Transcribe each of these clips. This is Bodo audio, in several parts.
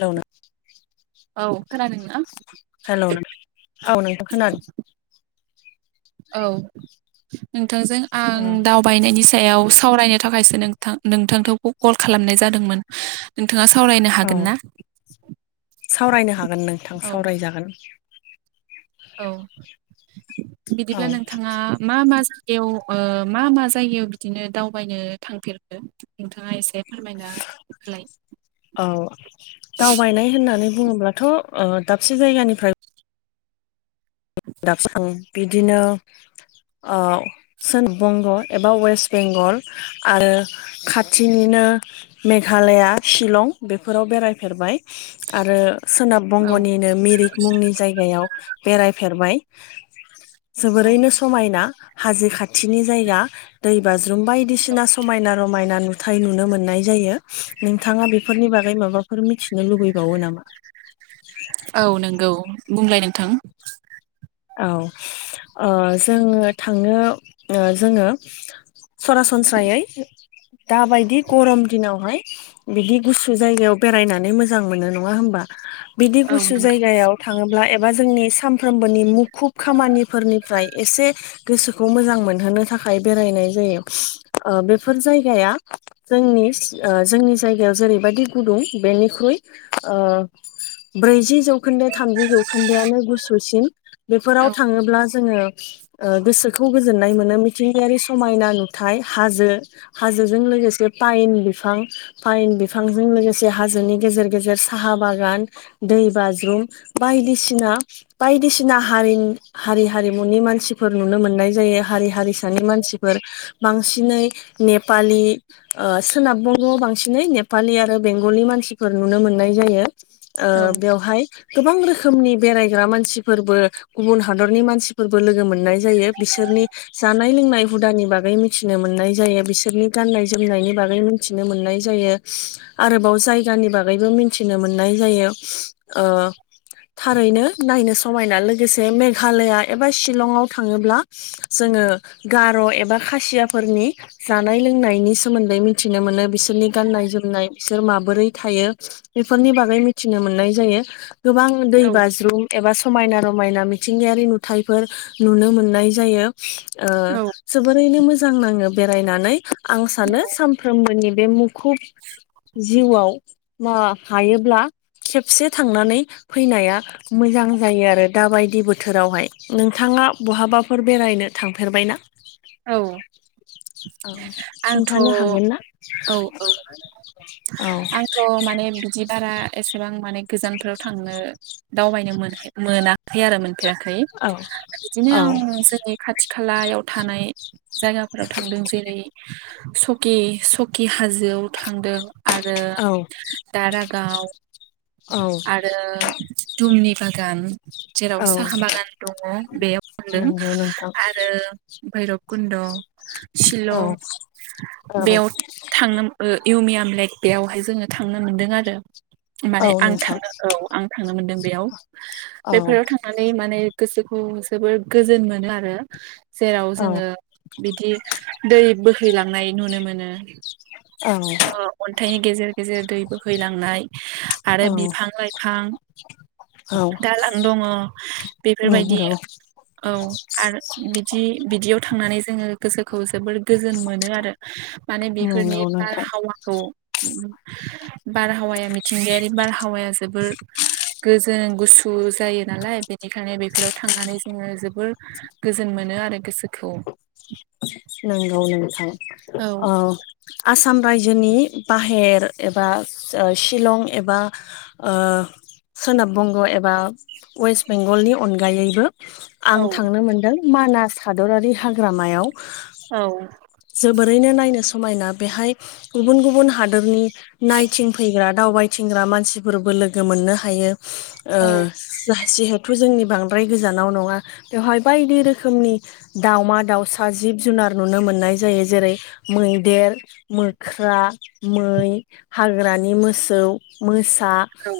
हेलौ नो औ खोनादोंना? हेल' नों औ नोंथां खोनादों औ नोंथांजों आं दावबायनायनि सो सायाव सावरायनो थाखायसो नोंथांखौ कल खालामनाय जादोंमोन नोंथाङा सावरायनो औ हागोन ना? सावरायनो हागोन नोंथां औ सावरायजागोन। औ औ बिदिब्ला नोंथाङा मा मा गायाव मा मा जायगायाव बिदिनो दावबायनो थांफेरखो नोंथाङा एसे फोरमायना होलाय औ दावबायनाय होननानै बुङोब्लाथ' ओ दाबसे जायगानिफ्राय दाबसे [unintelligible] बिदिनो ओ सोनाब बंग' एबा वेस्ट बेंगल आरो खाथिनिनो मेघालया शिलं बेफोराव बेरायफेरबाय आरो सोनाब औ बंग'निनो मिरिक मुंनि जायगायाव बेरायफेरबाय औ जोबोरैनो समायना हाजो खाथिनि जायगा दैबाज्रु म बायदिसिना समायना रमायना नुथाय नुनो मोननाय जायो नोंथाङा बेफोरनि बागै माबाफोर मिथिनो लुबैबावो नामा? औ नंगौ बुंलाय नोंथां औ जोङो थांनो जोङो सरासनस्रायै दाबायदि गरम दिनावहाय बिदि गुसु जायगायाव बेरायनानै मोजां मोनो नङा होम बा बिदि औ गुसु नंगौ जायगायाव थाङोब्ला एबा जोंनि सानफ्रोमबोनि मु खुब खामानिफोरनिफ्राय एसे गोसोखौ मोजां मोनहोनो थाखाय बेरायनाय जायो बेफोर जायगाया जोंनि जोंनि जायगायाव जेरैबायदि गुदुं बेनिख्रुइ ओ ब्रैजि जौखोन्दो थामजि जौखोन्दोआनो गुसुसिन बेफोराव औ थाङोब्ला जोङो ओ गोसोखौ गोजोननाय मोनो मिथिंगायारि समायना नुथाय हाजो हाजोजों लोगोसे पाइन बिफां पाइन बिफांजों लोगोसे हाजोनि गेजेर गेजेर साहा बाग गान दै बाज्रुम बायदिसिना बायदिसिना हारि हारि हारिमुनि मानसिफोर नुनो मोननाय जायो हारि हारिसानि मानसिफोर बांसिनै नेपालि सोनाब बग'आव बांसिनै नेपालि आरो बेंगलि मानसि मानसिफोर नुनो मोननाय जायो ओ बेवहाय गोबां रोखोमनि बेरायग्रा मानसिफोरबो गुबुन हादरनि मानसिफोरबो लोगो मोननाय जायो बिसोरनि जानाय लोंनाय हुदानि बागै मिथिनो मोननाय जायो बिसोरनि गाननाय जोमनायनि बागै मिथिनो मोननाय जायो आरोबाव जायगानि बागैबो मिथिनो मोननाय जायो ओ थारैनो नायनो समायना लोगोसे मेघालया एबा शिलंआव थाङोब्ला जोङो गार' एबा खासियाफोरनि जानाय लोंनायनि सोमोन्दै मिथिनो मोनो बिसोरनि गाननाय जोमनाय बिसोर माबोरै थायो बेफोरनि बागै मिथिनो मोननाय जायो गोबां दै औ बाज्रुम एबा समायना रमायना मिथिंगायारि नुथाइफोर नुनो मोननाय जायो ओ औ जोबोरैनो मोजां नाङो बेरायनानै आं सानो सानफ्रोमबोनि बे मुं खुब जिउआव मा हायोब्ला खेबसे थांनानै फैनाया मोजां जायो आरो दा बायदि बो थोरावहाय नोंथाङा बहाबाफोर बेरायनो थांफेरबाय ना? औ आंथ' खिन्थानो हागोन औ ना? औ औ आंथ' माने बिदि बारा एसेबां माने गोजानफोराव थांनो दावबायनो मोनाखै मोनाखै आरो मोनफेराखै औ बिदिनो आं औ जोंनि खाथि खालायाव थानाय जायगाफोराव थांदों जेरै सकि सकि हाजोआव थांदों आरो दारागाव औ आरो थुमनि बागान जेराव औ साहा बागान दङ बेयाव थांदों नंगौ नोंथां आरो भैरब कुन्द' औ सिलं औ बेयाव थांनो इउमिया बेयावहाय जोङो थांनो मोनदों आरो औ माने आं नोंथां थाङो औ आं थांनो मोनदों बेयाव औ बेफोराव थांनानै माने गोसोखौ जोबोर गोजोन मोनो आरो जेराव औ जोङो बिदि दै बोहैलांनाय नुनो मोनो औ अन्थाइनि गेजेर गेजेर दै बोहैलांनाय आरो बिफां लाइफां औ दालां दङ बेफोरबायदि नंगौ औ आरो बिदि बिदियाव थांनानै जोङो गोसोखौ जोबोर गोजोन मोनो आरो माने बेफोरनि नंगौ नोंथां बारहावाखौ बारहावाया मिथिंगायारि बारहावाया जोबोर गोजोन गुसु जायो नालाय बेनिखायनो बेफोराव थांनानै जोङो जोबोर गोजोन मोनो आरो गोसोखौ नंगौ नोंथां औ आसाम रायजोनि बाहेर एबा शिलं एबा सोनाब बंग' एबा वेस्ट बेंगलनि अनगायैबो आं औ थांनो मोनदों मानास हादरारि हाग्रामायाव औ जोबोरैनो नायनो स समायना बेहाय गुबुन गुबुन हादोरनि नायथिंफैग्रा दावबायथिंग्रा मानसिफोरबो लोगो मोननो हायो ओ जिहेथु जोंनि बांद्राय गोजानाव नङा बेवहाय बायदि रोखोमनि दाउमा दाउसा जिब जुनार नुनो मोननाय जायो जेरै मैदेर मोख्रा मै हाग्रानि मोसौ मोसा औ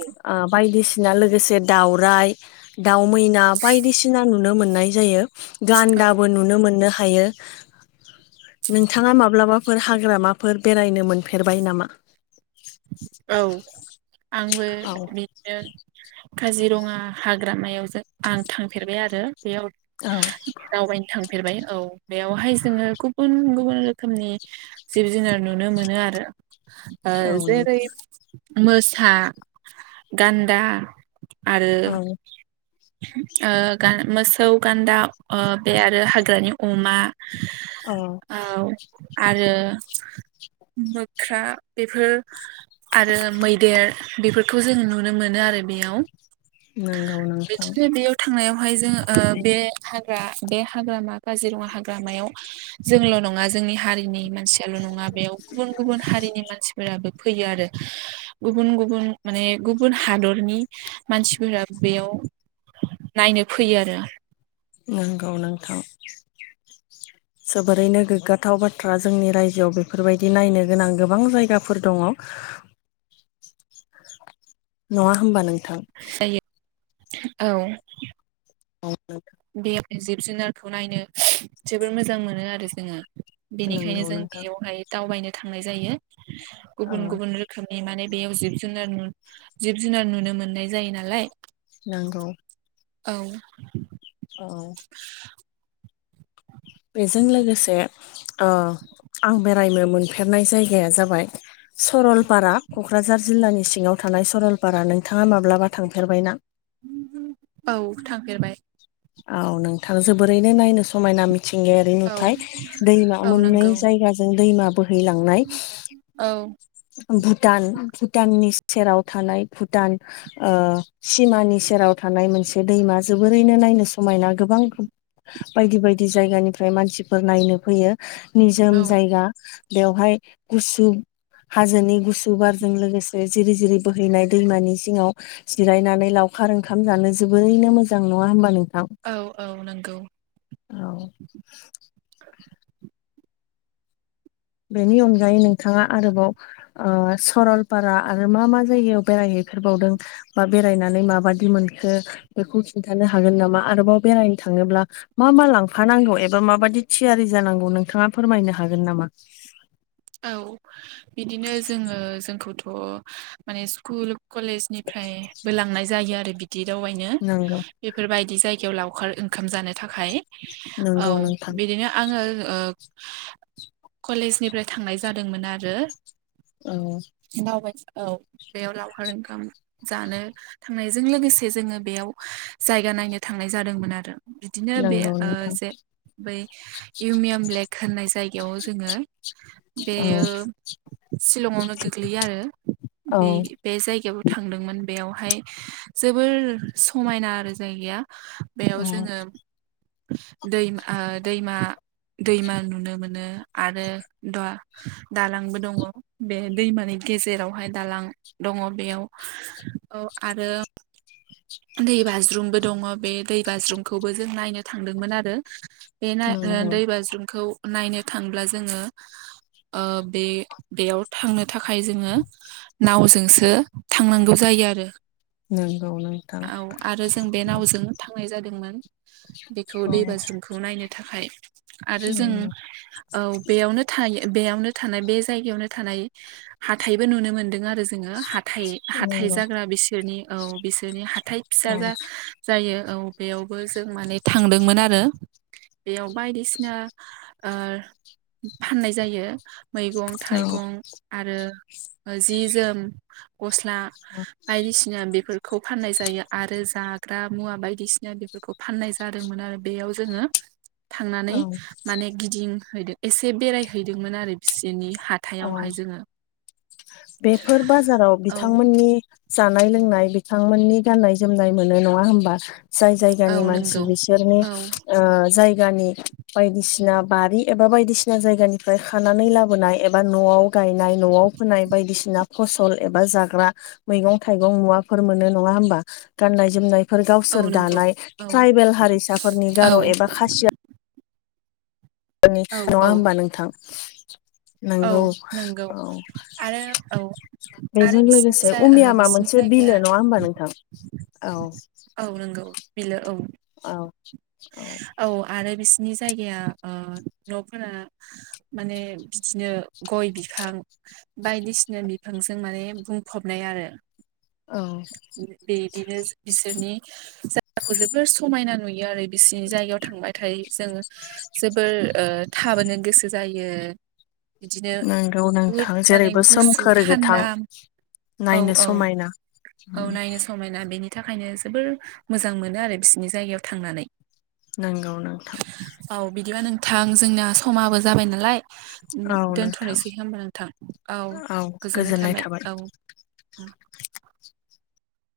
बायदिसिना लो लोगोसे दाउराइ दाउ मैना बायदिसिना नुनो मोननाय जायो गान्दाबो नुनो मोननो हायो नोंथाङा माब्लाबाफोर हाग्रामाफोर बेरायनो मोनफेरबाय नामा? औ आंबो औ बिदिनो काजिरङा हाग्रामायाव जों आं थांफेरबाय आरो बेयाव औ दावबायनो थां फेरबाय औ बेयावहाय जोङो गुबुन गुबुन रोखोमनि जिब जुनार नुनो मोनो आरो ओ औ जेरै नोंथां मोसा गान्दा आरो औ ओ मोसौ गान्दा बे आरो हाग्रानि अमा औ औ आरो [inaudible] मोख्रा बेफोर आरो मैदेर बेफोरखौ जोङो नुनो मोनो आरो बेयाव नोंगौ बिदिनो बेयाव थांनायावहाय जों बे बे हाग्रामा काजिरङा हाग्रामायाव जोंल' नङा जोंनि हारिनि मानसि ल' नङा बेयाव गुबुन गुबुन हारिनि मानसिफोराबो फैयो आरो गुबुन गुबुन माने गुबुन हादरनि मानसिफोरा बेयाव नायनो फैयो आरो नंगौ नोंथां जोबोरैनो गोग्गाथाव बाथ्रा जोंनि रायजोआव बेफोरबायदि नायनो गोनां गोबां जायगाफोर दङ [inaudible] नङा होमबा नोंथां जायो औ औ बे जिब जुनारखौ नायनो जोबोर मोजां मोनो आरो जोङो बेनिखायनो नंगौ जों नोंथां बेयावहाय दावबायनो थांनाय जायो औ गुबुन गुबुन रोखोमनि माने बेयाव जिब जुनार जिब जुनार नुनो मोननाय जायो नालाय नंगौ औ औ बेजों लोगोसे ओ आं बेरायनो मोनफेरनाय जायगाया जाबाय सरलपारा क'क्राझार जिल्लानि सिङाव थानाय सरलपारा नोंथाङा माब्लाबा थांफेरबाय ना? औ थांफेरबाय। औ नोंथां जोबोरैनो नायनो समायना मि मिथिंगायारि औ नुथाय दैमा औ मोननै नंगौ जायगाजों दैमा बोहैलांनाय औ भुटान भुटाननि सेराव थानाय भुटान ओ सिमानि सेराव थानाय मोनसे दैमा जोबोरैनो नायनो समायना गोबां बायदि बायदि जायगानिफ्राय मानसिफोर नायनो फैयो निजोम औ जायगा बेवहाय गुसु हाजोनि गुसु बारजों लोगोसे जिरि जिरि बोहैनाय दैमानि जिङाव जिरायनानै लाव खार ओंखाम जानो जोबोरैनो मोजां नङा होमबा नों थां औ औ नंगौ औ बेनि अनगायै नोंथाङा आरोबाव ओ सरलपारा आरो मा मा जायगायाव बेरायहैयो हैफेरबावदों बा बेरायनानै मा बादि मोनखो बेखौ खिनथानो हागोन नाम आरोबाव बेराय थाङोब्ला मा मा लांफानांगौ एबा माबायदि थियारि जानांगौ नोंथाङा फोरमायनो हागोन नामा? औ बिदिनो जोङो जोंखौथ' माने स्कुल कलेजनिफ्राय बो लांनाय जायो आरो बिदि दावबायनो नंगौ बेफोरबायदि बिदि जायगायाव लावखार ओंखाम जानो थाखाय औ नंगौ नोंथां बिदिनो आङो कलेज निफ्राय थांनाय जादोंमोन आरो औ दावबाय औ बेयाव लावखार ओंखाम जानो थांनायजों लोगोसे जोङो बेयाव जायगा नायनो थांनाय जादोंमोन आरो बिदिनो बे नंगौ ओ नोंथां जे बै इउमियाम लेक होननाय जायगायाव जोङो औ बेयो शिलंआवनो गोग्लैयो आरो औ बे बे जायगायावबो थांदोंमोन बेयाव बेवहाय जोबोर समायना आरो जायगाया बेयाव औ जोङो दैमा दैमा दैमा नुनो मोनो आरो दवा दालांबो दङ बे दैमानि गेजेरावहाय दालां दङ बेयाव औ आरो [unintelligible] दै बाज्रुमबो दङ बे दै बाज्रुमखौबो जों नायनो थांदोंमोन आरो बे नाय ओ नंगौ दै बाज्रुमखौ नायनो थांब्ला जोङो ओ बे बेयाव थांनो थाखाय जोङो नावजोंसो थांनांगौ जायो यो आरो [unintelligible] औ आरो जों बे नावजोंनो थांनाय जादों मोन बेखौ औ दै बाज्रुमखौ नायनो थाखाय आरो जों नंगौ औ बेयावनो थायो बेयावनो थानाय बे जायगायावनो थानाय हाथायबो नुनो मोनदों आरो जोङो हा थाय हाथाय नंगौ जाग्रा बिसोरनि औ बिसोरनि हाथाय फिसा औ जा यो औ बेयावबो जों माने थांदोंमोन आरो बेयाव बायदिसिना ओ फाननाय जायो मैगं थाइगं औ आरो जि जोम गस्ला बायदिसिना बेफोर खौ फाननाय जायो आरो जाग्रा मुवा बायदिसिना बेफोरखौ फाननाय जादोंमोन आरो बेयाव जोङो थांनानै औ माने गिदिंहैदों एसे बेरायहैदोंमोन आरो बिसोरनि औ हाथायावहाय जोङो बेफोर बाजाराव औ बिथांमोननि जानाय लोंनाय बिथांमोननि गान्नाय जोमनाय मोनो नङा होमबा जाय औ जायगानि मानसि नंगौ बिसोरनि औ ओ जाय गानि बायदिसिना बारि एबा बायदिसिना जायगानिफ्राय खानानै लाबोनाय एबा न'आव गायनाय न'आव फोनाय बायदिसिना फसल एबा जाग्रा मैगं थाइगं मुवाफोर मोनो नङा होमबा गाननाय जोमनाय फोर औ गावसोर नंगौ दानाय औ ट्राइबेल हारिसाफोरनि औ गार' एबा खासिया औ नङा औ होमबा नोंथां औ नंगौ नंगौ औ आरो औ आरो बेजों बिसिनि लोगोसे जा ओ उमियामा बिसिनि मोनसे जायगाया बिलो नङा हबा नोंथां औ औ नंगौ बिलो औ औ औ आरो बिस नि जायगाया ओ न'फोरा माने बिदिनो गय बिफां बायदिसिना बिफांजों माने बुंफबनाय आरो औ बेदिनो बिसोरनि जायाखौ जोबोर समायना नुयो आरो बिसिनि जायगायाव थांबाय थायो जोंङो जोबोद ओ थाबोनो गोसो जायो बिदिनो नंगौ बहुद नोंथां माने जेरैबो गुसु सोमखोर गोथां थानदा औ नायनो औ समायना औ नायनो समायना बेनि बिनि थाखायनो जोबोर मोजां मोनो आरो बिसिनि जायगायाव थांनानै नोंगौ नोंथां थां जोंना समाबो जाबाय नालाय उम औ नोंथां दोनथ'नोसै होमबा नोंथां औ गोजोननाय थाबाय औ [inaudible]